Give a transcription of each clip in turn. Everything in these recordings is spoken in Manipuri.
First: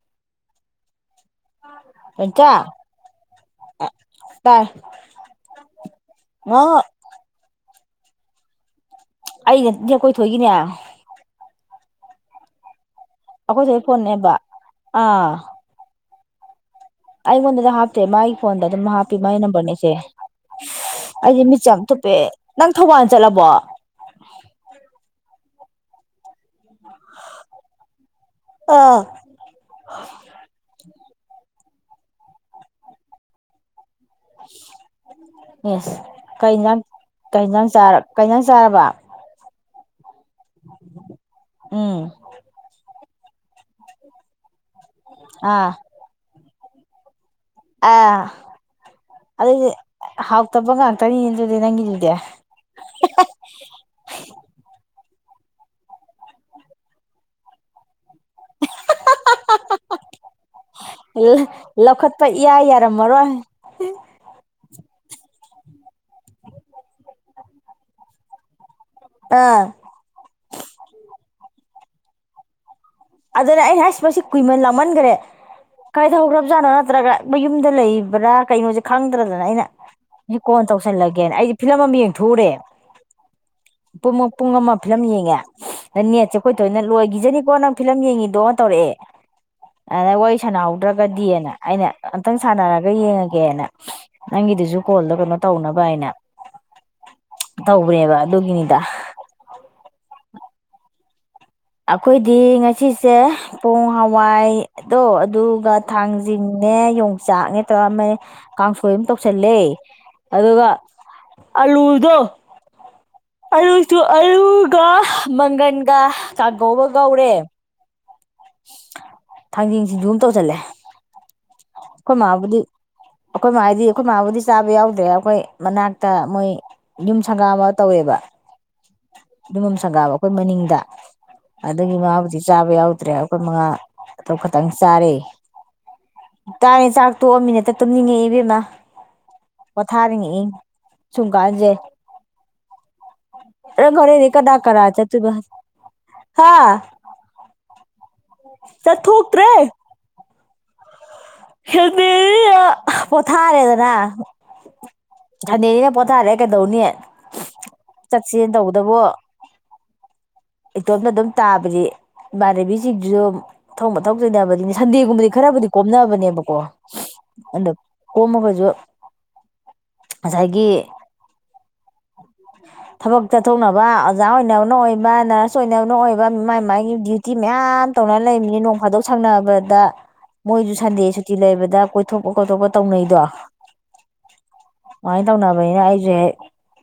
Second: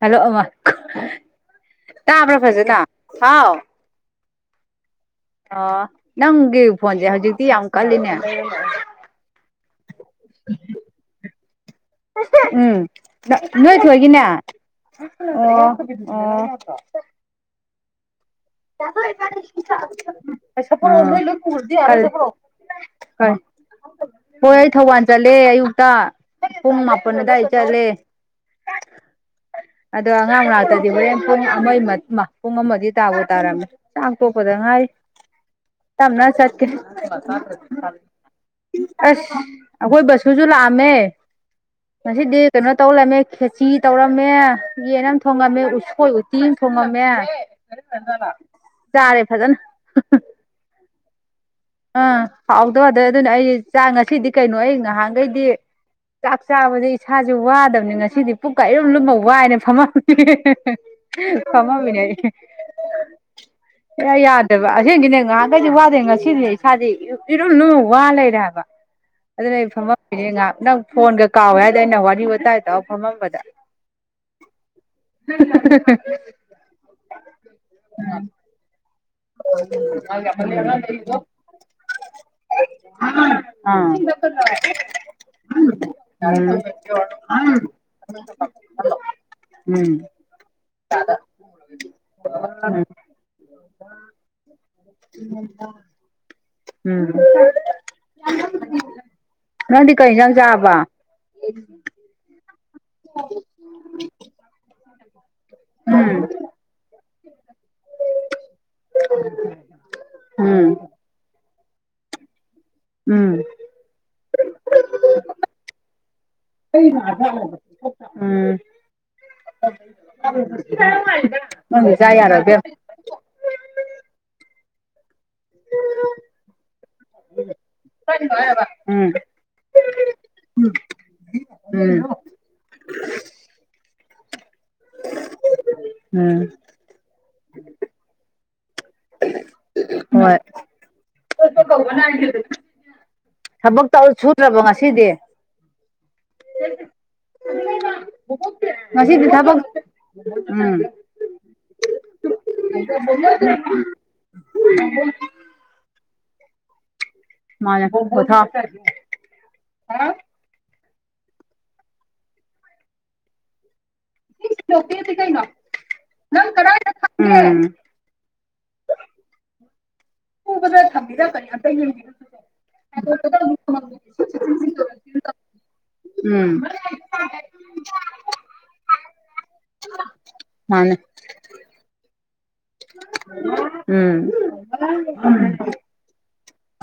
ꯍꯜꯂꯣ ꯑꯃ ꯇ ꯑꯃ꯭ꯔ ꯐꯖꯦꯗ ꯍꯥꯎ ꯇ ꯑ ꯅꯪꯒꯤ ꯐꯣꯟꯁꯦ ꯍꯧꯖꯤꯛꯇꯤ ꯌꯥꯝ ꯀꯜꯂꯤꯅꯦ ꯑꯩ ꯉꯗꯤ ꯀꯣꯏ ꯊꯣꯏꯈꯤꯅꯦ ꯎꯝ ꯅꯣꯏ ꯊꯣꯏ ꯊꯣꯛꯣꯏꯏꯒꯤꯅꯦ ꯐꯣꯟꯅꯦꯕ ꯑꯣ ꯑꯣ ꯑꯩ ꯃꯗ ꯍꯥꯥꯛꯇꯦ ꯃꯥꯥꯏ ꯐꯣꯟꯗ ꯑꯗꯨꯝ ꯍꯥꯞꯄꯤ ꯃꯒꯤ ꯅꯝꯕꯔꯅꯦꯁꯦ ꯑꯩꯁꯦ ꯃꯤꯆꯝ ꯑꯃ ꯊꯨꯞꯄꯦ ꯅꯪ ꯊꯧꯕꯥꯜ ꯆꯠꯂꯕꯣ ꯍꯣꯏ ꯑꯩ ꯊꯧꯕꯥꯜ ꯆꯠꯂꯦ ꯑꯌꯨꯛꯇ ꯄꯨꯡ ꯃꯥꯄꯜ ꯑꯗꯨꯋꯥꯏ ꯆꯠꯂꯦ ꯑꯦꯁ ꯑꯗꯣ ꯑꯉꯥꯡ ꯃꯅꯥꯛꯇꯗꯤ ꯍꯣꯔꯦꯟ ꯄꯨꯡ ꯑꯃꯒꯤ ꯄꯨꯡ ꯑꯃꯗꯤ ꯇꯥꯕꯗ ꯇꯧꯔꯝꯃꯦ ꯆꯥꯛ ꯇꯣꯛꯄꯗ ꯉꯥꯏ ꯊꯝꯅ ꯀꯩ ꯆꯠ ꯌꯦꯟꯖꯥꯡ ꯑꯁ ꯀꯩ ꯌꯦꯟꯖꯥꯡ ꯆꯥꯔ ꯀꯩ ꯌꯦꯟꯖꯥꯡ ꯆꯥꯔꯕ ꯑꯩꯈꯣꯏꯕꯁꯨ ꯂꯥꯛꯑꯝꯃꯦ ꯎꯝ ꯃꯁꯤꯗꯤ ꯀꯩꯅꯣ ꯇꯧꯔꯃꯦ ꯈꯦꯆꯤ ꯇꯧꯔꯝꯃꯦ ꯌꯦꯟ ꯑꯃ ꯊꯣꯡꯉꯝꯃꯦ ꯑꯥ ꯎꯁꯣꯏ ꯎꯇꯤ ꯑꯃ ꯊꯣꯡꯉꯝꯃꯦ ꯑꯥ ꯆꯥꯔꯦ ꯐꯖꯅ ꯑꯗꯨꯗꯤ ꯍꯥꯎꯇꯕ ꯉꯥꯛꯇꯅꯤꯅꯦ ꯑꯗꯨꯗꯤ ꯅꯪꯒꯤꯗꯨꯗꯤ ꯑꯥ ꯍꯥꯎꯗꯗ ꯑꯗꯨꯅ ꯑꯩ ꯆꯥꯛ ꯉꯁꯤꯗꯤ ꯀꯩꯅꯣ ꯑꯩ ꯉꯥꯏꯍꯥꯛ ꯑꯗꯩꯗꯤ ꯆꯥꯛ ꯆꯥꯕꯁꯦ ꯏꯁꯥꯁꯨ ꯋꯥꯗꯕꯅꯤ ꯉ ꯁꯤꯗꯤ ꯄꯨꯛꯀ ꯏꯔꯨꯝ ꯂꯨꯝꯃ ꯋꯥꯏꯅ ꯐꯝꯃꯝꯃꯤꯅꯦ ꯐꯝꯃꯝꯃꯤꯅꯦ ꯑꯩ ꯀꯔ ꯃꯔꯔꯣ ꯑꯦꯌꯥ ꯌꯥꯗ꯭ꯔꯕ ꯑꯁꯦꯡꯒꯤꯅꯦ ꯉꯥꯏꯍꯥꯛꯈꯩꯗꯤ ꯋꯥꯗꯦ ꯉꯁꯤꯗꯤ ꯁꯥꯗꯤ ꯏꯔꯣꯝꯅꯅꯨꯡ ꯋꯥ ꯂꯩꯔꯦ ꯍꯥꯏꯕ ꯑꯗꯨꯅ ꯑꯥ ꯑꯩ ꯐꯝꯃꯝꯃꯤꯅꯦ ꯉꯥꯏꯍꯥꯛ ꯅꯪ ꯐꯣꯟꯒ ꯀꯥꯎꯋꯦ ꯍꯥꯏꯔꯗꯤ ꯑꯩꯅ ꯋꯥꯔꯤ ꯋꯥꯇꯥꯏ ꯇꯧꯔ ꯐꯝꯃꯝꯕꯗ ꯑꯗꯨꯅ ꯑꯩꯅ ꯍꯥꯏꯁꯤ ꯃꯁꯤ ꯀꯨꯏꯃꯟ ꯂꯥꯃꯟꯈꯔꯦ ꯀꯔꯤꯗ ꯍꯧꯈ꯭ꯔꯕꯖꯥꯠꯅꯣ ꯅꯠꯇ꯭ꯔꯒ ꯃꯌꯨꯝꯗ ꯂꯩꯕ꯭ꯔꯥ ꯀꯩꯅꯣ ꯆ ꯈꯪꯗ꯭ꯔꯗꯅ ꯑꯩꯅ ꯁꯤ ꯀꯣꯟ ꯇꯧꯁꯜꯂꯒꯦꯅ ꯑꯩꯗꯤ ꯐꯤꯂꯝ ꯑꯃ ꯌꯦꯡꯊꯎꯨꯔꯦꯕ ꯎꯝ ꯎꯝ ꯄꯨꯡ ꯄꯨꯡ ꯑꯃ ꯐꯤꯂꯝ ꯌꯦꯡꯉꯦ ꯑꯗ ꯅꯦꯠꯁꯦ ꯑꯩꯈꯣꯏ ꯊꯣꯏꯅ ꯂꯣꯏꯈꯤꯖꯅꯤꯀꯣ ꯅꯪ ꯐꯤꯂꯝ ꯌꯦꯡꯉꯤꯗꯣ ꯇꯧꯔꯛꯑꯦ ꯑꯗ ꯋꯥꯔꯤ ꯁꯥꯟꯅꯍꯧꯗ꯭ꯔꯒꯗꯤꯅ ꯑꯩꯅ ꯑꯝꯇꯪ ꯁꯥꯟꯅꯔꯒ ꯌꯦꯡꯉꯒꯦꯅ ꯅꯪꯒꯤꯗꯨꯁꯨ ꯀꯣꯜꯗꯣ ꯀꯩꯅꯣ ꯇꯧꯅꯕ ꯍꯥꯏꯅ ꯎꯝ ꯇꯧꯕꯅꯦꯕ ꯑꯗꯨꯒꯤꯅꯤꯗ ꯅꯪꯗꯤ ꯀꯩ ꯌꯦꯟꯁꯥꯡ ꯆꯥꯕ ꯑꯩꯈꯣꯏꯗꯤ ꯉꯁꯤꯁꯦ ꯄꯣꯡ ꯍꯋꯥꯏꯗꯣ ꯑꯗꯨꯒ ꯎꯝ ꯊꯥꯡꯖꯤꯡꯅꯦ ꯌꯣꯡꯆꯥꯛꯅꯦ ꯆꯃ ꯀꯥꯡꯁꯣꯏ ꯑꯃ ꯇꯧꯁꯜꯂꯦ ꯎꯝ ꯑꯗꯨꯒ ꯑꯂꯨꯗꯣ ꯎꯝ ꯑꯔꯨꯁꯨ ꯑꯔꯨꯒ ꯃꯪꯒꯟꯒ ꯆꯥꯛꯀꯧꯕ ꯀꯧꯔꯦ ꯁꯤꯡꯖꯨ ꯑꯃ ꯇꯧꯁꯜꯂꯦ ꯎꯝ ꯅꯪꯒꯤ ꯆꯥ ꯑꯩꯈꯣꯏ ꯌꯥꯔꯣꯏ ꯃꯥꯕꯨꯗꯤ ꯏꯕꯦꯝ ꯑꯩꯈꯣꯏ ꯃꯥꯗꯤ ꯑꯩꯈꯣꯏ ꯃꯥꯕꯨꯗꯤ ꯆꯥꯕ ꯌꯥꯎꯗ꯭ꯔꯦ ꯑꯩꯈꯣꯏ ꯃꯅꯥꯛꯇ ꯃꯣꯏ ꯌꯨꯝ ꯁꯪꯒꯥ ꯑꯃ ꯇꯧꯋꯦꯕ ꯎꯝ ꯑꯗꯨꯃꯝ ꯁꯪꯒꯥꯕ ꯑꯩꯈꯣꯏ ꯃꯅꯤꯡꯗ ꯑꯗꯨꯒꯤ ꯎꯝ ꯃꯥꯥꯕꯨꯗꯤ ꯆꯥꯕ ꯌꯥꯎꯗ꯭ꯔꯦ ꯑꯩꯈꯣꯏ ꯃꯉꯥ ꯑꯗꯨ ꯈꯇꯪ ꯆꯥꯔꯦ ꯎꯝ ꯇꯥꯔꯦ ꯆꯥꯛ ꯇꯣꯛꯑ ꯃꯤꯅꯠꯇ ꯇꯨꯝꯅꯤꯡꯉꯛꯏ ꯏꯕꯦꯝꯃ ꯄꯣꯊꯥꯔꯤꯉꯤ ꯁꯨꯝ ꯍ ꯀꯥꯟꯁꯦ ꯀ ꯅꯪ ꯊꯕꯛꯇꯧ ꯍꯣꯔꯦꯟꯗꯤ ꯀꯅꯥ ꯁꯨꯗ꯭ꯔꯕꯣ ꯀꯅꯥ ꯉꯁꯤꯗꯤ ꯆꯠꯇꯣꯏꯕ ꯑꯗꯨꯅ ꯆꯠꯣꯛꯇ꯭ꯔꯦ ꯎꯝ ꯍ ꯄꯊꯥꯔꯦꯗꯅ ꯑ ꯊꯅꯤꯅ ꯄꯊꯔꯦ ꯀꯩꯗꯧꯅꯤ ꯃꯥ ꯊ ꯆꯠꯁꯦꯅ ꯇꯧꯕꯗꯕꯨ ꯏꯇꯣꯝꯇ ꯑꯗꯨꯝ ꯇꯥꯕꯗꯤ ꯏꯃꯥꯟꯅꯕꯤꯁꯤꯡꯗꯨꯁꯨ ꯃꯊꯧ ꯃꯊꯧ ꯇꯅꯕꯅꯤ ꯊꯤꯗꯣꯛꯇꯦꯗꯤ ꯁꯟꯗꯦꯒꯨꯝꯕꯗꯤ ꯀꯩꯅꯣ ꯈꯔꯕꯨꯗꯤ ꯀꯣꯝꯅꯕꯅꯦꯕ ꯅꯪ ꯀꯗꯥꯏꯗ ꯈꯪꯒꯦ ꯑ ꯀꯣꯃ ꯐꯖ ꯍ ꯊ ꯃꯥ ꯄꯌꯥ ꯊꯕꯛ ꯆꯠꯊꯣꯛꯅꯕ ꯑꯣꯖꯥ ꯑꯣꯏꯅꯕꯅ ꯑꯣꯏꯕ ꯅꯔꯁ ꯑꯣꯏꯅꯕꯅ ꯑꯣꯏꯕ ꯎꯝ ꯃꯥꯏ ꯃꯥꯏꯒꯤ ꯗ꯭ꯌꯨꯇꯤ ꯃꯌꯥꯝ ꯌꯥꯝ ꯇꯧꯅ ꯂꯩꯃꯤꯅꯤ ꯅꯣꯡ ꯐꯥꯗꯣꯛ ꯁꯪꯅꯕꯗ ꯃꯣꯏꯁꯨ ꯃꯥꯅꯦ ꯁꯟꯗꯦ ꯁꯨꯇꯤ ꯂꯩꯕꯗ ꯀꯣꯏꯊꯣꯛ ꯑꯣ ꯈꯣꯇꯣꯛꯄ ꯇꯧꯅꯩꯗꯣ ꯎꯝ ꯁꯨꯃꯥꯏꯅ ꯇꯧꯅꯕꯅꯤꯅ ꯑꯩꯁꯦ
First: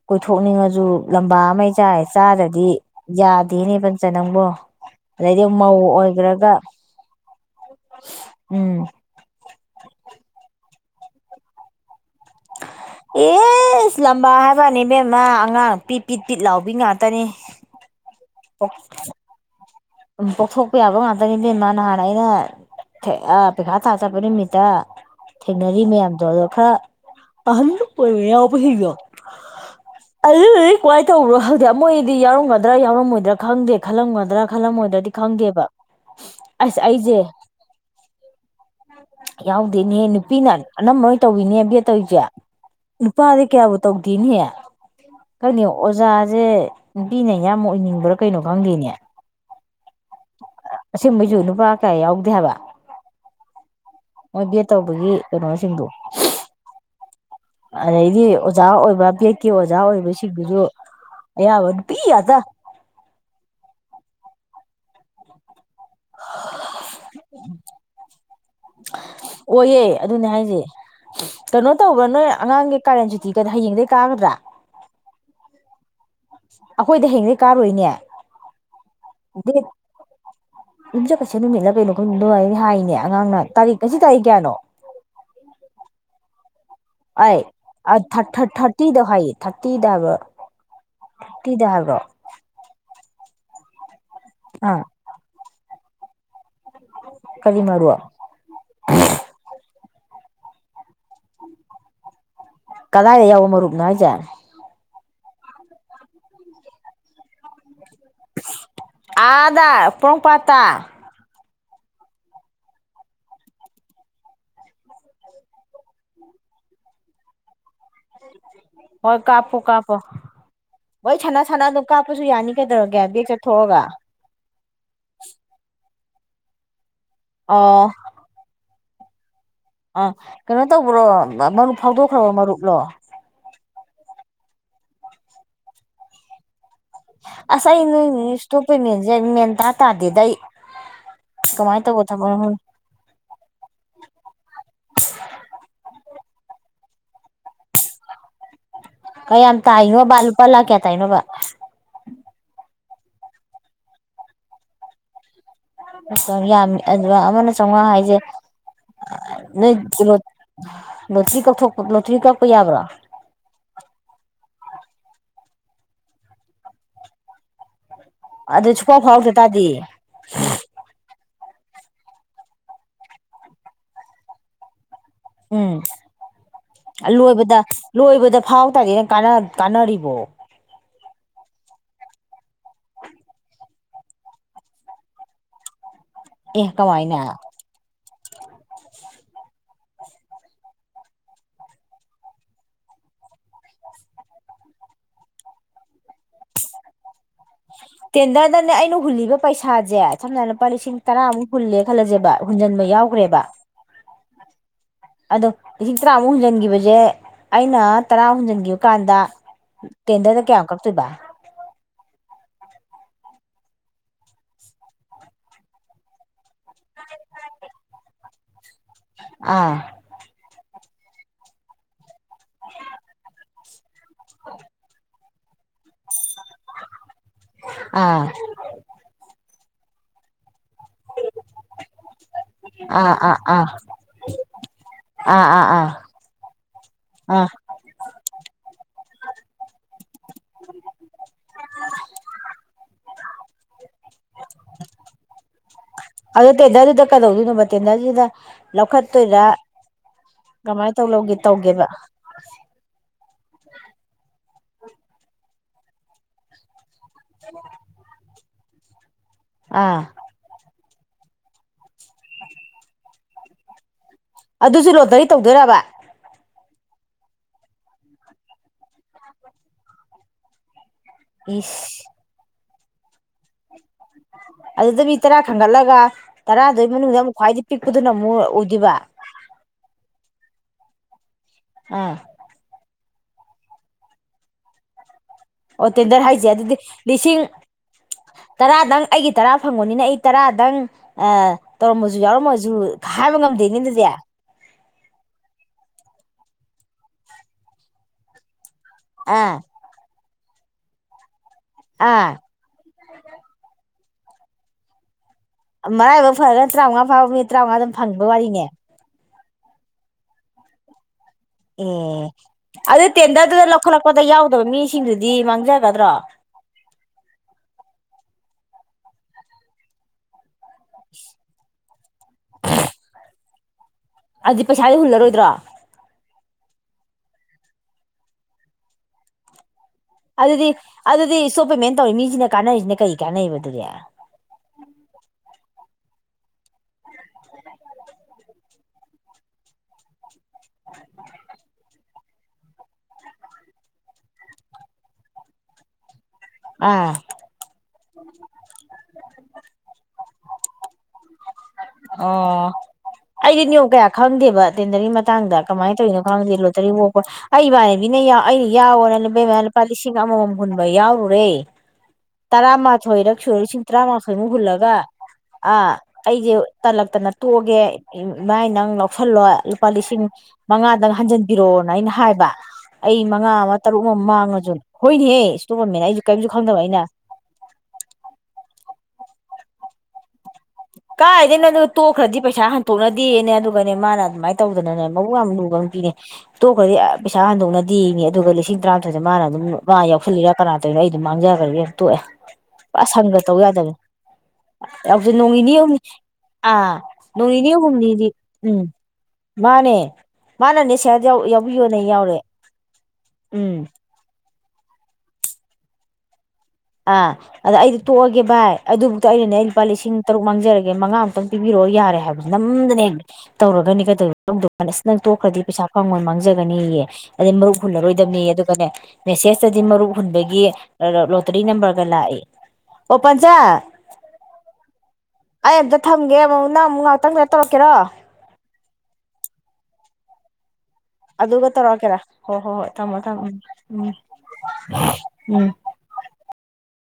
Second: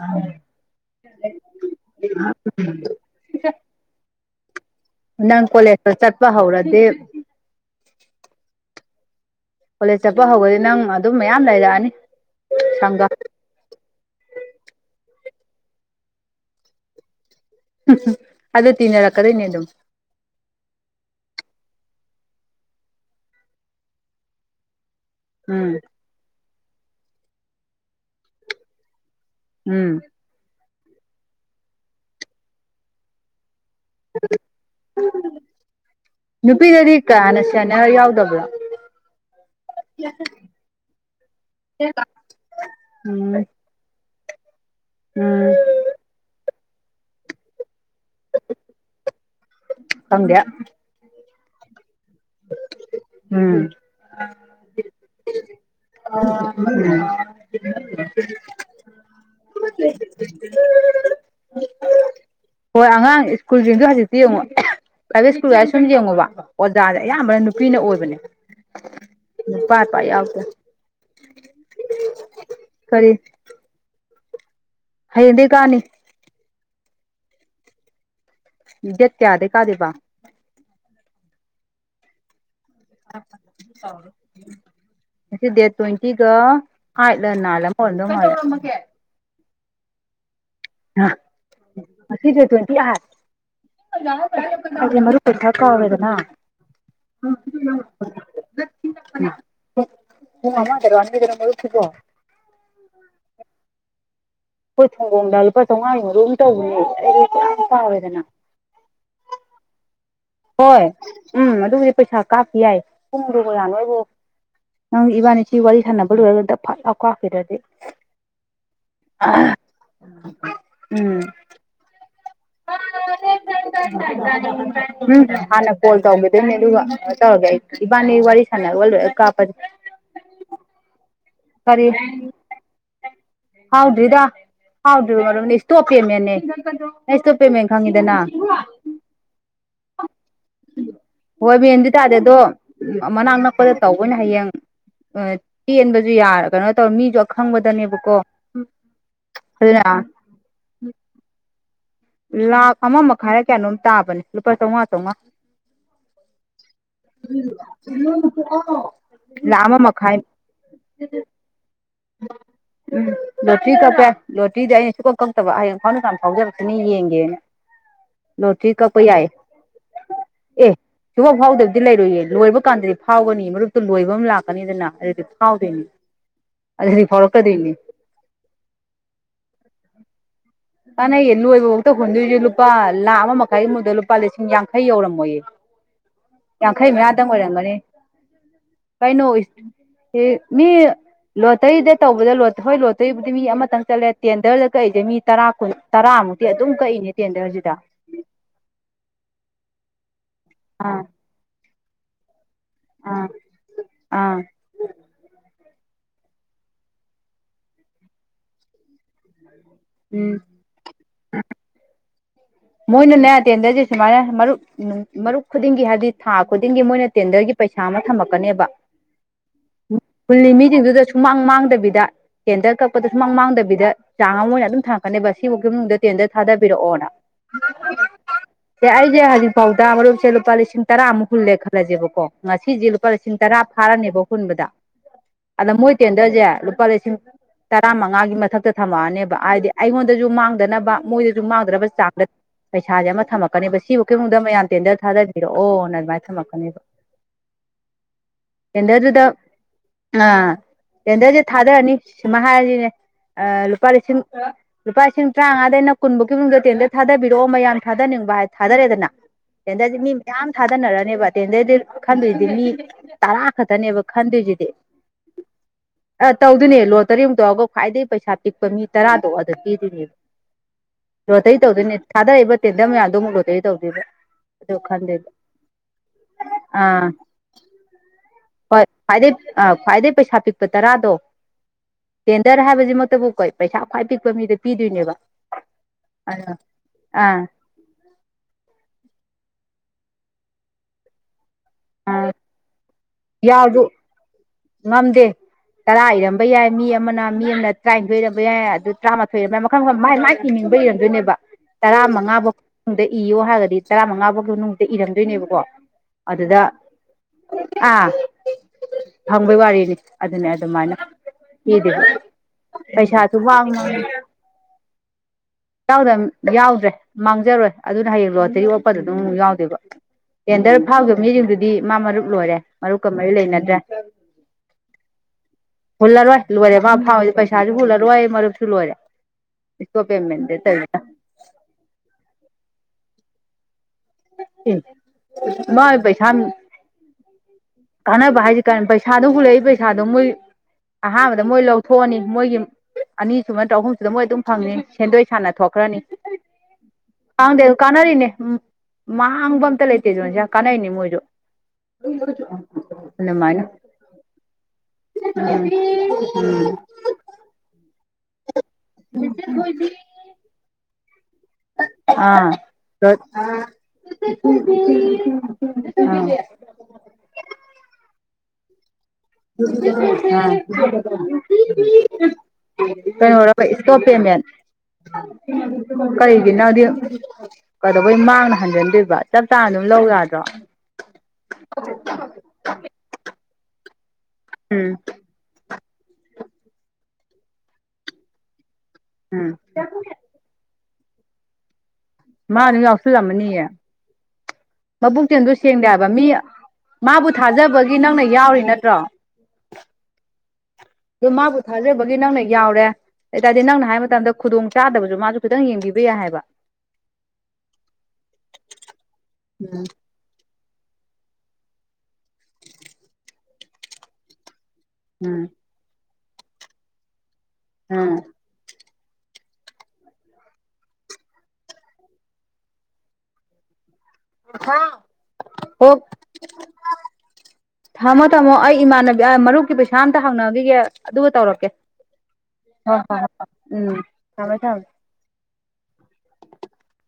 ꯀꯣꯏꯊꯣꯛꯅꯤꯡꯉꯁꯨ ꯂꯝꯕꯥ ꯑꯃꯩ ꯆꯥꯏ ꯆꯥꯗ꯭ꯔꯗꯤ ꯌꯥꯗꯦꯅꯦꯕꯟꯁ ꯅꯪꯕꯣ ꯅꯪ ꯑꯗꯩꯗꯤ ꯃꯧ ꯀꯣꯂꯦꯖꯇ ꯆꯠꯄ ꯑꯣꯏꯈ꯭ꯔꯒ ꯍꯧꯔꯗꯤ ꯎꯝ ꯀꯣꯂꯦꯖ ꯆꯠꯄ ꯍꯧꯧꯕꯗꯤ ꯅꯪ ꯑꯗꯨꯝ ꯃꯌꯥꯝ ꯂꯩꯔꯛꯑꯅꯤ ꯁꯪꯒ ꯑꯦ ꯂꯝꯕꯥ ꯍꯥꯏꯕꯅꯤ ꯃꯦꯝꯅ ꯑꯉꯥꯡ ꯄꯤ ꯄꯤꯠ ꯄꯤꯠ ꯂꯥꯎꯕꯤ ꯉꯥꯛꯇꯅꯤ ꯑꯗ ꯇꯤꯅꯔꯛ ꯀꯗ ꯅ ꯑꯗꯨꯝ ꯎꯝ ꯄꯣꯛꯊꯣꯛꯄ ꯌꯥꯕ ꯉꯥꯛꯇꯅꯦ ꯏꯕꯦꯝ ꯏꯃꯥ ꯅ ꯍꯥꯟꯅ ꯑꯩꯅ ꯑ ꯄ ꯈꯥ ꯊꯥ ꯆꯄꯅꯤꯃꯤꯠꯇ ꯎꯝ ꯊꯦꯡꯅꯔꯤ ꯃꯌꯥꯝꯗꯣ ꯑꯗꯣ ꯈꯔ ꯑꯍꯟꯗꯨ ꯑꯣꯏꯕ ꯌꯥꯎꯕ ꯍꯌꯣ ꯎꯝ ꯑꯗꯨꯅꯅꯤ ꯀꯃꯥꯏꯅ ꯇꯧꯕꯔꯣ ꯈꯪꯗꯦ ꯃꯣꯏꯗꯤ ꯌꯥꯎꯔꯝꯒꯗ꯭ꯔꯥ ꯌꯥꯎꯔꯝꯃꯣꯏꯗ꯭ꯔꯥ ꯈꯪꯗꯦ ꯈꯜꯂꯝꯒꯗ꯭ꯔꯥ ꯈꯜꯂꯝꯃꯣꯏꯗ꯭ꯔꯗꯤ ꯈꯪꯗꯦꯕ ꯑꯁ ꯅꯨꯄꯤꯗꯗꯤ ꯑꯩꯁꯦ ꯀꯥꯅ ꯁꯦꯅꯤꯌꯔ ꯌꯥꯎꯗꯕ꯭ꯔꯣ ꯌꯥꯎꯗꯦꯅꯦꯍꯦ ꯅꯨꯄꯤꯅ ꯑꯅꯝꯕ ꯂꯣꯏ ꯇꯧꯋꯤꯅꯦ ꯕꯦꯠ ꯇꯧꯋꯤꯖꯦ ꯎꯝ ꯅꯨꯄꯥꯗꯤ ꯀꯌꯥꯕꯨ ꯇꯧ ꯗꯤꯅꯦ ꯎꯝ ꯀꯩꯅꯤ ꯑꯣꯖꯥꯁꯦ ꯅꯨꯄꯤꯅ ꯑꯌꯥꯝ ꯑꯣꯏꯅꯤꯡ ꯭ꯕꯔ ꯀꯩꯅꯣ ꯈꯪꯗꯦꯅꯦ ꯈꯪꯗꯦ ꯀꯥꯌꯥꯎꯗꯦ ꯍꯥꯏꯕ ꯎꯝ ꯃꯣꯏ ꯕꯦꯠ ꯇꯧꯕꯒꯤ ꯀꯩꯅꯣꯁꯤꯡꯗꯣ ꯎꯝ ꯑꯗꯩꯒꯤ ꯑꯣꯖꯥ ꯑꯣꯏꯕ ꯇꯦꯛꯀꯤ ꯑꯣꯖꯥ ꯑꯣꯏꯕꯁꯤꯡꯗꯨꯁꯨ ꯑꯌꯥꯕ ꯄꯤ ꯑꯗ ꯍꯣꯏ ꯑꯉꯥꯡ ꯁ꯭ꯀꯨꯜꯁꯤꯡꯁꯨ ꯍꯧꯖꯤꯛꯇꯤ ꯌꯦꯡꯉꯣ ꯄ꯭ꯔꯥꯏꯚꯦꯠ ꯁ꯭ꯀꯨꯜꯒꯁꯦ ꯁꯨꯝ ꯌꯦꯡꯉꯣꯕ ꯑꯣꯖꯥꯁꯦ ꯑꯌꯥꯝꯕꯅ ꯅꯨꯄꯤꯅ ꯑꯣꯏꯕꯅꯦ ꯅꯨꯄꯥ ꯑꯣꯏꯌꯦ ꯄꯥꯛ ꯑꯗꯨꯅꯦ ꯌꯥꯎꯗꯦ ꯍꯥꯏꯁꯦ ꯀꯩꯅꯣ ꯇꯧꯕ ꯅꯣꯏ ꯑꯉꯥꯡꯒꯤ ꯀꯥꯂꯦꯟ ꯀꯔꯤ ꯁꯨꯇꯤꯒ ꯍꯌꯦꯡꯗꯩ ꯀꯥꯒꯗ꯭ꯔꯥ ꯍꯌꯦꯡꯗꯩ ꯀꯥꯅꯤ ꯑꯈꯣꯏꯗꯤ ꯍꯌꯦꯡꯗꯩ ꯀꯥꯔꯣꯏꯅꯦ ꯗꯦꯠ ꯀꯌꯥꯗꯩ ꯀꯥꯗꯨꯏꯕ ꯌꯨꯝꯖꯥꯀꯩꯁꯥ ꯅꯨꯃꯤꯠꯂ ꯀꯩꯅꯣ ꯈꯪ ꯂꯨꯉꯥꯏꯅꯤ ꯍꯥꯏꯅꯦ ꯑꯉꯥꯡꯅ ꯇꯥꯔꯤꯛ ꯉꯁꯤ ꯇꯥꯔꯤꯛ ꯀꯌꯥꯅꯣ ꯁꯤꯒ ꯑꯩꯏꯠ ꯊ ꯊꯥꯔꯇꯤꯗ ꯍꯥꯏꯌꯦ ꯊꯥꯔꯇꯤꯗꯕ ꯑ ꯉꯁꯤ ꯗꯦꯠ ꯇꯨꯏꯟꯇꯤ ꯑꯥꯏꯠ ꯑꯥ [unintelligible] ꯃꯔꯨꯞ ꯄꯩꯁꯥ ꯀꯥꯎꯔꯦꯗꯅ ꯀꯔꯤ ꯃꯔꯨꯞ [unintelligible] [inaudible] ꯀꯗꯥꯏꯗ ꯌꯥꯎꯕ ꯃꯔꯨꯞꯅꯣ ꯍꯥꯏꯁꯦ ꯑꯩꯈꯣꯏ ꯊꯣꯡꯒꯣꯡꯗ ꯂꯨꯄꯥ ꯆꯧꯉꯥꯒꯤ ꯃꯔꯨꯝ ꯑꯃ ꯇꯧꯕꯅꯦ ꯑꯩ [inaudible] ꯑꯥꯗ ꯄꯣꯔꯣꯝꯄꯥꯠꯇ ꯍꯣꯏ ꯎꯝ ꯑꯗꯨꯕꯨꯗꯤ ꯄꯩꯁꯥ ꯀꯥꯞꯈꯤ ꯌꯥꯏ ꯄꯨꯡꯗꯨ ꯀꯌꯥ ꯑꯩꯕꯨ ꯅꯪ ꯏꯕꯥꯅꯤ ꯁꯤ ꯋꯥꯔꯤ ꯁꯥꯟꯅꯕ ꯂꯣꯏꯔꯒ ꯗꯞ ꯐꯥꯠ ꯀꯥꯞꯈꯤꯗꯔꯗꯤ ꯍꯣꯏ ꯀꯥꯞꯄꯣ ꯀꯥꯞꯄꯣ ꯋꯥꯔꯤ ꯎꯝ ꯁꯥꯟꯅ ꯁꯥꯟꯅ ꯑꯗꯨꯝ ꯀꯥꯞ ꯎꯝ ꯍꯥꯟꯅ ꯀꯣꯜ ꯇꯧꯒꯗꯣꯏꯅꯦ ꯑꯗꯨꯒ ꯇꯧꯔꯒꯦ ꯑꯩ ꯑꯣ ꯏꯕꯥꯅꯤ ꯋꯥꯔꯤ ꯁꯥꯟꯅꯅꯕ ꯂꯣꯏꯔ ꯀꯥꯞꯄ ꯑꯥ ꯀꯩꯅꯣ ꯇꯧꯕ꯭ꯔꯣ ꯃ ꯃꯔꯨꯞ ꯐꯥꯎꯗꯣꯛꯈ꯭ꯔꯕ ꯃꯔꯨꯞꯂꯣ ꯐꯥꯎꯗ꯭ꯔ꯭ꯤ ꯗ ꯐꯥꯎꯗꯔ꯭ꯤꯕꯥ ꯃꯔꯨꯞꯅꯤ ꯁꯇ꯭ꯣꯞ ꯄꯦꯃꯦꯟ ꯅꯦ ꯑꯁꯥꯏ [unintelligible] ꯏꯁꯇꯣꯄ ꯄꯦꯃꯦꯟ ꯁꯦ ꯃꯦꯟ ꯇꯥ ꯇꯥꯗꯦꯗ ꯑꯩ ꯍꯣꯏ ꯀꯃꯥꯏꯅ ꯃꯦꯟꯗꯤ ꯇꯧꯕ ꯇꯥꯗꯦ ꯑꯗꯣ ꯊꯕꯛꯅꯣ ꯃꯅꯥꯛ ꯅꯛꯄꯗ ꯇꯧꯕꯅ ꯍꯩꯌꯦꯡ ꯇꯦꯟꯕꯁꯨ ꯌꯥꯔ ꯀꯩꯅꯣ ꯇꯧꯔ ꯃꯤꯁꯨ ꯑꯈꯪꯕꯗꯅꯦꯕꯀꯣ ꯀꯌꯥꯝ ꯑꯗꯨꯅ ꯇꯥꯏꯅꯣꯕ ꯂꯨꯄꯥ ꯂꯥꯛ ꯀꯌꯥ ꯇꯥꯏꯅꯣꯕ ꯂꯥꯛ ꯑꯃ ꯃꯈꯥꯏꯔ ꯀꯌꯥꯅꯣꯝ ꯇꯥꯕꯅꯦ ꯂꯨꯄꯥ ꯆꯩꯉꯥ ꯆꯩꯉꯥ ꯑꯁ ꯌꯥꯝ ꯌꯥꯝꯃꯤ ꯂꯥꯛ ꯑꯃꯅꯥ ꯆꯧꯉꯥ ꯍꯥꯏꯖꯦ ꯂꯥꯛ ꯅꯣꯏ ꯑꯃ ꯃꯈꯥꯏ ꯂꯣꯠ ꯂꯣꯇ꯭ꯔꯤ ꯀꯛꯊꯣꯛꯄ ꯂꯣꯇ꯭ꯔꯤ ꯀꯛꯄ ꯌꯥꯕꯔꯣ ꯎꯝ ꯂꯣꯇ꯭ꯔꯤ ꯀꯛꯄ ꯌꯥꯏ ꯂꯣꯇ꯭ꯔꯤꯗꯤ ꯑꯩꯅ ꯁꯨꯛꯀꯛ ꯀꯛꯇꯕ ꯍꯌꯦꯡ ꯐꯥꯎꯅꯤꯡ ꯀꯥꯟ ꯐꯥꯎꯖꯅꯤ ꯌꯦꯡꯒꯦꯅ ꯑꯗꯨ ꯂꯣꯇꯔ꯭ꯤ ꯁꯨꯐꯥꯎ ꯀꯛꯄ ꯌꯥꯏꯌꯦ ꯐꯥꯎꯗ ꯇꯥꯗꯤ ꯑꯦ ꯁꯨꯡꯐꯥꯎ ꯐꯥꯎꯗꯕꯤ ꯂꯩꯔꯣꯏꯌꯦ ꯂꯣꯏꯕ ꯀꯥꯟꯗꯗꯤ ꯐꯥꯎꯒꯅꯤ ꯃꯔꯨꯞꯇꯣ ꯂꯣꯏꯕ ꯑꯃ ꯂꯥꯛꯀꯅꯤꯗꯅ ꯑꯗ ꯎꯝ ꯂꯣꯏꯕꯗ ꯐꯥꯎꯔꯛꯀꯗꯣꯏꯅꯤ ꯂꯣꯏꯕꯗ ꯐꯥꯎ ꯇꯥꯗꯤ ꯅꯪ ꯀꯥꯟꯅ ꯀꯥꯟꯅꯔꯤꯕꯣ ꯀꯥꯟꯅꯩꯌꯦ ꯂꯣꯏꯕꯐꯥꯎꯇ ꯍꯨꯟꯗꯣꯏꯁꯦ ꯂꯨꯄꯥ ꯂꯥꯈ ꯑꯃ ꯃꯈꯥꯏꯒꯤ ꯃꯅꯨꯡꯗ ꯂꯨꯄꯥ ꯂꯤꯁꯤꯡ ꯌꯥꯡꯈꯩ ꯌꯧꯔꯝꯃꯣꯏꯌꯦ ꯑꯦ ꯌꯥꯡꯈꯩ ꯀꯃꯥꯏꯅ ꯃꯌꯥꯗꯪ ꯑꯣꯏꯔꯝꯒꯅꯤ ꯀꯩꯅꯣꯑꯣꯏ ꯍꯦ ꯃꯤ ꯂꯣꯇꯔꯤꯗ ꯇꯧꯕꯗ ꯍꯣꯏ ꯂꯣꯇꯔꯤꯕꯨꯗꯤ ꯃꯤ ꯑꯃꯇꯪ ꯆꯠꯂꯦ ꯇꯦꯟꯗꯔꯗ ꯀꯩꯁꯦ ꯃꯤ ꯇꯔꯥ ꯀꯨꯟ ꯇꯔꯥꯃꯨꯛꯇꯤ ꯑꯗꯨꯝ ꯀꯛꯏꯅꯦ ꯇꯦꯟꯗꯔꯁꯤꯗ ꯇꯦꯟꯗꯔꯗꯅꯦ ꯑꯩꯅ ꯍꯨꯜꯂꯤꯕ ꯄꯩꯁꯥꯁꯦ ꯁꯝꯅ ꯍꯥꯏꯅ ꯂꯨꯄꯥ ꯂꯤꯁꯤꯡ ꯑꯥ ꯇꯔꯥꯃꯨꯛ ꯍꯨꯜꯂꯦ ꯈꯜꯂꯁꯦꯕ ꯍꯨꯟꯖꯟꯕ ꯑꯥ ꯌꯥꯎꯈ꯭ꯔꯦꯕ ꯑꯥ ꯑꯗꯣ ꯂꯤꯁꯤꯡ ꯇꯔꯥꯃꯨꯛ ꯍꯨꯟꯖꯤꯟꯈꯤꯕꯁꯦ ꯑꯩꯅ ꯇꯔꯥ ꯍꯨꯟꯖꯤꯟꯈꯤꯕ ꯀꯥꯟꯗ ꯇꯦꯟꯗꯗ ꯀꯌꯥ ꯀꯛ ꯇꯨꯏꯕꯥ ꯎ ꯃꯣꯏꯅꯅꯦ ꯇꯦꯟꯗꯔꯁꯦ ꯁꯨꯃꯥꯏꯅ ꯃꯔ ꯃꯔꯨꯞ ꯈꯨꯗꯤꯡꯒꯤ ꯍꯥꯏꯕꯗꯤ ꯊꯥ ꯈꯨꯗꯤꯡꯒꯤ ꯃꯣꯏꯅ ꯇꯦꯟꯗꯔꯒꯤ ꯄꯩꯁꯥ ꯄꯩꯁꯥ ꯑꯃ ꯊꯝꯃꯛꯀꯅꯦꯕ ꯑꯥ ꯈꯨꯜꯂꯤ ꯃꯤꯁꯤꯡꯗꯨꯗ ꯁꯨꯃꯥꯡ ꯃꯥꯡꯗꯕꯤꯗ ꯀꯦꯟꯗꯔ ꯀꯛꯄꯗ ꯁꯨꯃꯥꯡ ꯃꯥꯡꯗꯕꯤꯗ ꯆꯥꯡ ꯑꯃ ꯑꯣꯏꯅ ꯑꯗꯨꯝ ꯊꯥꯡꯉꯛꯀꯅꯦꯕ ꯁꯤꯐꯥꯎꯒꯤ ꯃꯅꯨꯡꯗ ꯇꯦꯟꯗ ꯊꯥꯗꯕꯤꯔꯛꯑꯣꯅ ꯑꯥ ꯁ ꯑꯩꯁꯦ ꯍꯧꯖꯤꯛ ꯐꯥꯎꯗ ꯑꯃꯔ ꯆꯂ ꯄꯂꯤ ꯂꯤꯁꯤꯡ ꯇꯔꯥꯃꯨꯛ ꯍꯨꯜꯂꯦ ꯈꯜꯂꯁꯦꯕꯀꯣ ꯉꯁꯤꯁꯦ ꯂꯨꯄꯥ ꯑꯥ ꯑꯥ ꯂꯤꯁꯤꯡ ꯑꯥ ꯇꯔꯥ ꯐꯥꯔꯅꯦꯕ ꯍꯨꯟꯕꯗ ꯑꯥ ꯑꯥ ꯑꯗ ꯑꯥ ꯃꯣꯏ ꯇꯦꯟꯗꯔꯁꯦ ꯂꯨꯄꯥ ꯂꯤꯁꯤꯡ ꯑꯥ ꯇꯔꯥ ꯃꯉꯥꯒꯤ ꯃꯊꯛꯇ ꯇ ꯊꯝꯃꯛꯑꯅꯦꯕ ꯍꯥꯏꯗꯤ ꯑꯩꯉꯣꯟꯗꯁꯨ ꯃꯥꯡꯗꯅꯕ ꯃꯣꯏꯗꯁꯨ ꯃꯥꯡꯗꯅꯕ ꯆꯥꯡꯗ ꯄꯩꯁꯥꯁꯦ ꯑꯃ ꯊꯝꯃꯛꯀꯅꯦꯕ ꯁꯤꯕꯨ ꯀꯩꯅꯨꯡꯗ ꯃꯌꯥꯝ ꯇꯦꯟꯗꯔ ꯊꯥꯗꯕꯤꯔꯛꯑꯣ ꯑꯗꯨꯣ ꯇꯦꯟꯗꯔꯗꯨꯗ ꯀꯩꯗꯧꯗꯣꯏꯅꯣꯕ ꯇꯦꯟꯗꯔꯗꯨꯗ ꯇꯦꯟꯗꯔꯗꯨꯗ ꯂꯧꯈꯠꯇꯣꯏꯔꯥ ꯑꯥ ꯀꯃꯥꯏꯅ ꯇꯧ ꯂꯧꯒꯦ ꯆꯦꯟꯗꯁꯦ ꯇꯧꯒꯦꯕ ꯊꯥꯗꯔꯅꯤ ꯁꯤꯃ ꯍꯥꯏꯔꯁꯤꯅꯦ ꯂꯨꯄꯥ ꯂꯤꯁꯤꯡ ꯂꯨꯄꯥ ꯂꯤꯁꯤꯡ ꯇꯔꯥꯃꯉꯥꯗ ꯑꯩꯅ ꯀꯨꯟꯕ ꯀꯨꯟꯒ ꯇꯦꯟ ꯊꯥꯗꯕꯤꯔꯛꯑꯣ ꯃꯌꯥꯝ ꯊꯥꯗꯅꯤꯡꯕ ꯍꯥꯏ ꯊꯥꯗꯔꯦꯗꯅꯦꯟꯗꯗꯤ ꯑꯥ ꯃꯤ ꯃꯌꯥꯝ ꯊꯥꯗꯅꯔꯅꯤ ꯕ ꯑꯦꯟꯗꯩꯗꯤ ꯈꯟꯗꯣꯏꯗꯤ ꯃꯤ ꯇꯔꯥ ꯈꯛꯇꯅꯦꯕ ꯈꯟꯗꯁꯤꯗꯤ ꯑꯗꯨꯁꯨ ꯂꯣꯇꯔꯤ ꯇꯧꯗꯣꯏꯔꯕ ꯑ ꯇꯧ ꯑꯗꯨꯅꯦ ꯂꯣꯇꯔꯤꯃꯨꯛ ꯇꯧꯑꯒ ꯈ꯭ꯋꯥꯏꯗꯒꯤ ꯄꯩꯁꯥ ꯄꯤꯛꯄ ꯃꯤ ꯇꯔꯥꯗꯣ ꯑꯗꯨꯗ ꯄꯤꯗꯣꯏꯅꯦꯕ ꯏꯁ ꯇꯧꯣꯏꯅꯦ ꯊꯥꯗꯔꯏꯕ ꯇꯦꯟꯝ ꯃ ꯌꯥꯗꯣꯧꯨꯛꯨꯗꯣꯏ ꯇꯗꯧ ꯑꯗꯨꯗ ꯃꯤ ꯇꯔꯥ ꯈꯟꯒꯠꯂꯒ ꯇꯔꯥꯗꯨꯏ ꯑꯥ ꯃꯅꯨꯡꯗ ꯑꯃꯨꯛ ꯈ꯭ꯋꯥꯏꯗꯒꯤ ꯄꯤꯛꯄꯗꯨꯅ ꯑꯃꯨꯛ ꯍꯣꯏ ꯑꯣꯏꯗꯣꯏꯕ ꯈ꯭ꯋꯥꯏꯗꯩ ꯑ ꯈ꯭ꯋꯥꯏꯗꯩ ꯄꯩꯁꯥ ꯄꯤꯛꯄ ꯇꯔꯥꯗꯣ ꯑꯥ ꯇꯦꯟꯗꯔ ꯍꯥꯏꯕꯁꯤ ꯇꯕꯨ ꯀꯣꯏ ꯄꯩꯁꯥ ꯈ꯭ꯋꯥꯏ ꯄꯤꯛꯄ ꯃꯤꯗ ꯄꯤꯗꯣꯏꯅꯦꯕ ꯑꯣ ꯇꯦꯟꯗꯔ ꯍꯥꯏꯁꯦ ꯑꯗꯨꯅ ꯑꯗꯨꯗꯤ ꯂꯤꯁꯤꯡ ꯑꯥ ꯇꯔꯥꯗꯪ ꯑꯩꯒꯤ ꯇꯔꯥ ꯐꯪꯕꯅꯤꯅ ꯑꯩ ꯇꯔꯥꯗꯪ ꯇꯧꯔꯝꯃꯁꯨ ꯑꯥ ꯌꯥꯎꯔꯝꯃꯁꯨ ꯍꯥꯏꯕ ꯉꯝꯗꯦꯅꯤ ꯌꯥꯎꯔꯁꯨ ꯑꯗꯨꯗꯤ ꯉꯝꯗꯦ ꯇꯔꯥ ꯏꯔꯝꯕ ꯌꯥꯏ ꯃꯤ ꯑꯃꯅ ꯃꯤ ꯑꯃꯅ ꯇꯔꯥꯅꯤꯊꯣꯏ ꯏꯔꯝꯕ ꯌꯥꯏ ꯑꯗꯨ ꯇꯔꯥꯊꯣꯏꯔꯝ ꯃꯈꯟ ꯃꯈ ꯃꯥꯏ ꯃꯒꯤ ꯏꯤꯅꯤꯡꯕ ꯏꯔꯝꯗꯣꯏꯅꯦꯕ ꯑꯥ ꯇꯔꯥꯃꯉꯥ ꯐꯥꯎ ꯃꯅꯨꯡꯗ ꯏꯌꯣ ꯍꯥꯏꯔꯒꯗꯤ ꯇꯔꯥꯃꯉꯥ ꯐꯥꯎꯒꯤ ꯃꯅꯨꯡꯗ ꯏꯔꯝꯗꯣꯏꯅꯦꯕ ꯃꯔꯥꯏꯕꯛ ꯐꯔꯒꯅ ꯇꯔꯥꯃꯉꯥ ꯐꯥꯎꯕ ꯃꯤ ꯇꯔꯥꯃꯉꯥ ꯑꯗꯨꯝ ꯑꯥ ꯐꯪꯕ ꯋꯥꯔꯤꯅꯦ ꯐꯪꯕꯩ ꯋꯥꯔꯤꯅꯤ ꯑꯗꯨꯅꯦ ꯑꯗꯨꯃꯥꯏꯅ ꯄꯤꯗꯦꯕ ꯑꯦ ꯑꯗꯨ ꯄꯩꯁꯥꯁꯨ ꯇꯦꯟꯗꯔꯗꯨꯗ ꯋꯥꯡꯅ ꯂꯧꯈꯠꯂꯛꯄꯗ ꯌꯥꯎꯗꯕ ꯃꯤꯁꯤꯡꯗꯨꯗꯤ ꯃꯥꯡꯖꯒꯗ꯭ꯔꯣ ꯌꯥꯎꯗ꯭ꯔꯦ ꯃꯥꯡꯖꯔꯣꯏ ꯑꯗꯨꯅ ꯍꯌꯦꯡ ꯂꯣ ꯑ ꯑꯣꯄꯗꯨ ꯑꯗꯨꯝ ꯌꯥꯎꯗꯦꯕ ꯇꯦꯟꯗꯔ ꯐꯥꯎꯗꯕ ꯃꯤꯁꯤꯡꯗꯨꯗꯤ ꯃꯥ ꯃꯔꯨꯞ ꯂꯣꯏꯔꯦ ꯃꯔꯨꯞꯀ ꯃꯔꯤ ꯂꯩꯅꯗ꯭ꯔꯦ ꯑꯗꯨꯗꯤ ꯄꯩꯁꯥꯗꯤ ꯍꯨꯜꯂꯔꯣꯏꯗ꯭ꯔꯣ ꯍꯨꯜꯂꯔꯣꯏ ꯂꯣꯏꯔꯦ ꯃꯥ ꯐꯥꯎꯕꯗꯤ ꯄꯩꯁꯥꯁꯨ ꯍꯨꯜꯂꯔꯣꯏ ꯃꯔꯨꯞꯁꯨ ꯂꯣꯏꯔꯦ ꯏꯁꯇꯣꯞ ꯄꯦꯃꯦꯟꯗ ꯑꯗꯨꯗꯤ ꯇꯧꯔꯤꯁꯦ ꯑꯗꯨꯗꯤ ꯁꯣꯞ ꯄꯦꯃꯦꯟ ꯇꯧꯔꯤ ꯃꯤꯁꯤꯅ ꯀꯥꯟꯅꯔꯤꯁꯤꯅ ꯀꯔꯤ ꯀꯥꯟꯅꯩꯕ ꯑꯗꯨꯗꯤ ꯃ ꯄꯩꯁꯥꯝ ꯀꯥꯟꯅꯕ ꯍꯥꯏꯁꯤ ꯀ ꯄꯩꯁꯥꯗꯣ ꯍꯨꯜꯂꯛꯏ ꯄꯩꯁꯥꯗꯨꯣ ꯃꯣꯏ ꯑꯍꯥꯟꯕꯗ ꯃꯣꯏ ꯂꯧꯊꯣꯛꯑꯅꯤ ꯃꯣꯏꯒꯤ ꯑꯅꯤꯁꯨꯨꯕ ꯅ꯭ꯔ ꯑꯍꯨꯝꯁꯨꯗ ꯃꯣꯏ ꯑꯗꯨꯝ ꯐꯪꯅꯤ ꯁꯦꯟꯗꯣꯏ ꯁꯥꯟꯅ ꯊꯣꯛꯈ꯭ꯔꯅꯤ ꯑꯥ ꯀꯥꯡꯗꯦ ꯑꯗꯨ ꯀꯥꯟꯅꯔꯤꯅꯦ ꯃꯥꯡꯕ ꯑꯝꯇ ꯂꯩꯇꯦ ꯖꯣꯟꯁ ꯀꯅꯥꯩꯅꯤ ꯃꯣꯏꯗꯨ [unintelligible] ꯑꯩꯗꯤ ꯅꯤꯌꯣꯝ ꯀꯌꯥ ꯈꯪꯗꯦꯕ ꯇꯦꯟꯗꯔꯒꯤ ꯃꯇꯥꯡꯗ ꯀꯃꯥꯏ ꯇꯧꯔꯤꯅꯣ ꯈꯪꯗꯦ ꯂꯣꯇꯔꯤ ꯋꯣꯛꯄ ꯑꯩ ꯏꯕꯥꯅꯤ ꯃꯤꯕꯤꯅꯦ ꯑꯩ ꯌꯥꯎꯋꯅꯦꯕꯦꯝꯃ ꯂꯨꯄꯥ ꯂꯤꯁꯤꯡ ꯑꯃꯃꯝ ꯍꯨꯟꯕ ꯌꯥꯎꯔꯨꯔꯦ ꯎꯝ ꯑꯥ ꯇꯔꯥꯃꯥꯊꯣꯏꯔꯛ ꯁ ꯂꯤꯁꯤꯡ ꯇꯔꯥꯃꯥꯊꯣꯏꯃꯨꯛ ꯍꯨꯜꯂꯒ ꯑ ꯑꯩꯁꯦ ꯇꯂꯛ ꯠꯇꯅ ꯇꯣꯛꯑꯒꯦ ꯏꯃꯥꯏ ꯅꯪ ꯂꯧ ꯂꯧꯁꯜꯂꯣ ꯂꯨꯄꯥ ꯂꯤꯁꯤꯡ ꯃꯉꯥꯗꯪ ꯍꯟꯖꯟꯕꯤꯔꯛꯑꯣꯅ ꯑꯩꯅ ꯍꯥꯏꯕ ꯑꯩ ꯃꯉꯥ ꯀꯩꯅꯣꯔꯕ ꯑꯃ ꯇꯔꯨꯛ ꯏꯁꯇꯣꯞ ꯄꯦꯃꯦꯟ ꯃꯥꯡꯉꯁꯨ ꯍꯣꯏꯅꯦꯍꯦ ꯏꯁꯇꯣꯑꯝꯃꯦꯅ ꯑꯩꯁꯨ ꯀꯔꯤꯝꯁꯨ ꯈꯪꯗꯕ ꯀꯔꯤꯒꯤꯅꯣꯗꯤ ꯑꯩꯅ ꯀꯩꯗꯧꯕꯩ ꯃꯥꯡꯅ ꯍꯟꯖꯤꯟꯗꯣꯏꯕ ꯆꯞ ꯆꯥ ꯑꯗꯨꯝ ꯂꯧ ꯌꯥꯗ꯭ꯔꯣ ꯀꯥꯏꯗ ꯅꯪ ꯑꯗꯨꯒ ꯇꯣꯛꯈ꯭ꯔꯗꯤ ꯄꯩꯁꯥ ꯍꯟꯇꯣꯛꯅꯗꯦꯅꯦ ꯑꯗꯨꯒꯅꯦ ꯃꯥꯅ ꯑꯗꯨꯃꯥꯏꯅ ꯎꯝ ꯇꯧꯗꯅꯅꯦ ꯃꯕꯨꯛ ꯌꯥꯝ ꯂꯨꯒ ꯑꯃ ꯄꯤꯅꯦ ꯇꯣꯛꯈ꯭ꯔꯗꯤ ꯄꯩꯁꯥ ꯍꯟꯗꯣꯛꯅꯗꯤ ꯌꯦꯡꯉꯤ ꯑꯗꯨꯒ ꯂꯤꯁꯤꯡ ꯇꯔꯥꯊꯣꯏꯗ ꯃꯥꯅ ꯎꯝ ꯑꯗꯨꯝ ꯃꯥ ꯌꯥꯎꯁꯤꯜꯂꯤꯔ ꯀꯅꯥ ꯇꯧꯔꯤꯔ ꯑꯩ ꯑꯗꯨꯝ ꯃꯥꯡꯖꯈ꯭ꯔꯒꯦ ꯃꯥꯅ ꯌꯥꯎꯁꯜꯂꯝꯃꯅꯤꯌꯦ ꯃꯕꯨꯡ ꯌꯥꯎꯁꯪ ꯇꯦꯟꯗꯨ ꯅꯣꯡ ꯅꯤꯅꯤ ꯍꯨꯝꯅꯤ ꯁꯦꯡꯗꯦꯕ ꯃꯤ ꯑꯥ ꯃꯥꯕꯨ ꯅꯣꯡ ꯅꯤꯅꯤ ꯊꯥꯖꯕꯒꯤ ꯅꯪꯅ ꯍꯨꯝꯅꯤꯗꯤ ꯌꯥꯎꯔꯤ ꯎꯝ ꯅꯠꯇ꯭ꯔꯣ ꯃꯥꯅꯦ ꯃꯥꯅꯅꯦ ꯁꯦꯜ ꯑꯗꯨꯣ ꯃꯥꯕꯨ ꯌꯥꯎꯕꯤꯌꯣꯅ ꯊꯥꯖꯕꯒꯤ ꯅꯪꯅ ꯌꯥꯎꯔꯦ ꯑꯗꯨꯇꯥꯗꯤ ꯎꯝ ꯅꯪꯅ ꯍꯥꯏ ꯃꯇꯝꯗ ꯈꯨꯗꯣꯡ ꯆꯥꯗꯕꯁꯨ ꯃꯥꯁꯨ ꯈꯤꯇꯪ ꯌꯦꯡꯕꯤꯕ ꯌꯥꯏ ꯍꯥꯏꯕ ꯑꯥ ꯑꯗ ꯑꯩꯗ ꯇꯣꯛꯑꯒꯦ ꯚꯥꯏ ꯑꯗꯨꯐꯥꯎꯗ ꯑꯩꯅꯅꯦ ꯑꯩ ꯂꯨꯄꯥ ꯎꯝ ꯂꯤꯁꯤꯡ ꯇꯔꯨꯛ ꯃꯥꯡꯖꯔꯒꯦ ꯃꯉꯥ ꯑꯃꯨꯛꯇꯪ ꯄꯤꯕꯤꯔꯛꯑꯣ ꯌꯥꯔꯦ ꯍꯥꯏꯕ ꯅꯝꯗꯅ ꯍ ꯇꯧꯔꯒꯅꯤ ꯀꯩ ꯑꯅꯁ ꯅꯪ ꯎꯝ ꯇꯣꯛꯈ꯭ꯔꯗꯤ ꯄꯩꯁꯥ ꯈꯪꯉꯣꯏ ꯃꯥꯡꯖꯒꯅꯤꯌꯦ ꯑꯗꯩ ꯃꯔꯨꯞ ꯎꯝ ꯍꯨꯜꯂꯔꯣꯏꯗꯕꯅꯤ ꯑꯗꯨꯒꯅꯦ ꯃꯦꯁꯦꯁꯇꯗꯤ ꯃꯔꯨꯞ ꯍꯨꯟꯕꯒꯤ ꯂꯣꯇꯔꯤ ꯅꯝꯕꯔꯒ ꯂꯥꯛꯏ ꯑꯣ ꯄꯟꯆꯥ ꯑꯩ ꯍꯣ ꯑꯝꯇ ꯊꯝꯒꯦ ꯑꯃꯨꯛ ꯅꯍꯪ ꯑꯃꯨꯛ ꯉꯥꯏꯍꯥꯛꯇꯪ ꯉ ꯇꯧꯔꯛꯀꯦꯔꯣ ꯊꯝꯃꯣ ꯊꯝꯃꯣ ꯑꯩ ꯏꯃꯥꯟꯅꯕꯤ ꯃꯔꯨꯞꯀꯤ ꯄꯩꯁꯥ ꯑꯝꯇ ꯍꯪꯅꯈꯤꯒꯦ ꯑꯗꯨꯒ ꯇꯧꯔꯛꯀꯦꯔꯥ ꯍꯣꯏ ꯍꯣꯏ ꯍꯣꯏ ꯊꯝꯃꯣ ꯍꯣꯏ ꯊꯝꯃꯣꯝ ꯎꯝ ꯊꯝꯃꯦ ꯊꯝꯃꯦ ꯎꯝ ꯎꯝ [unintelligible]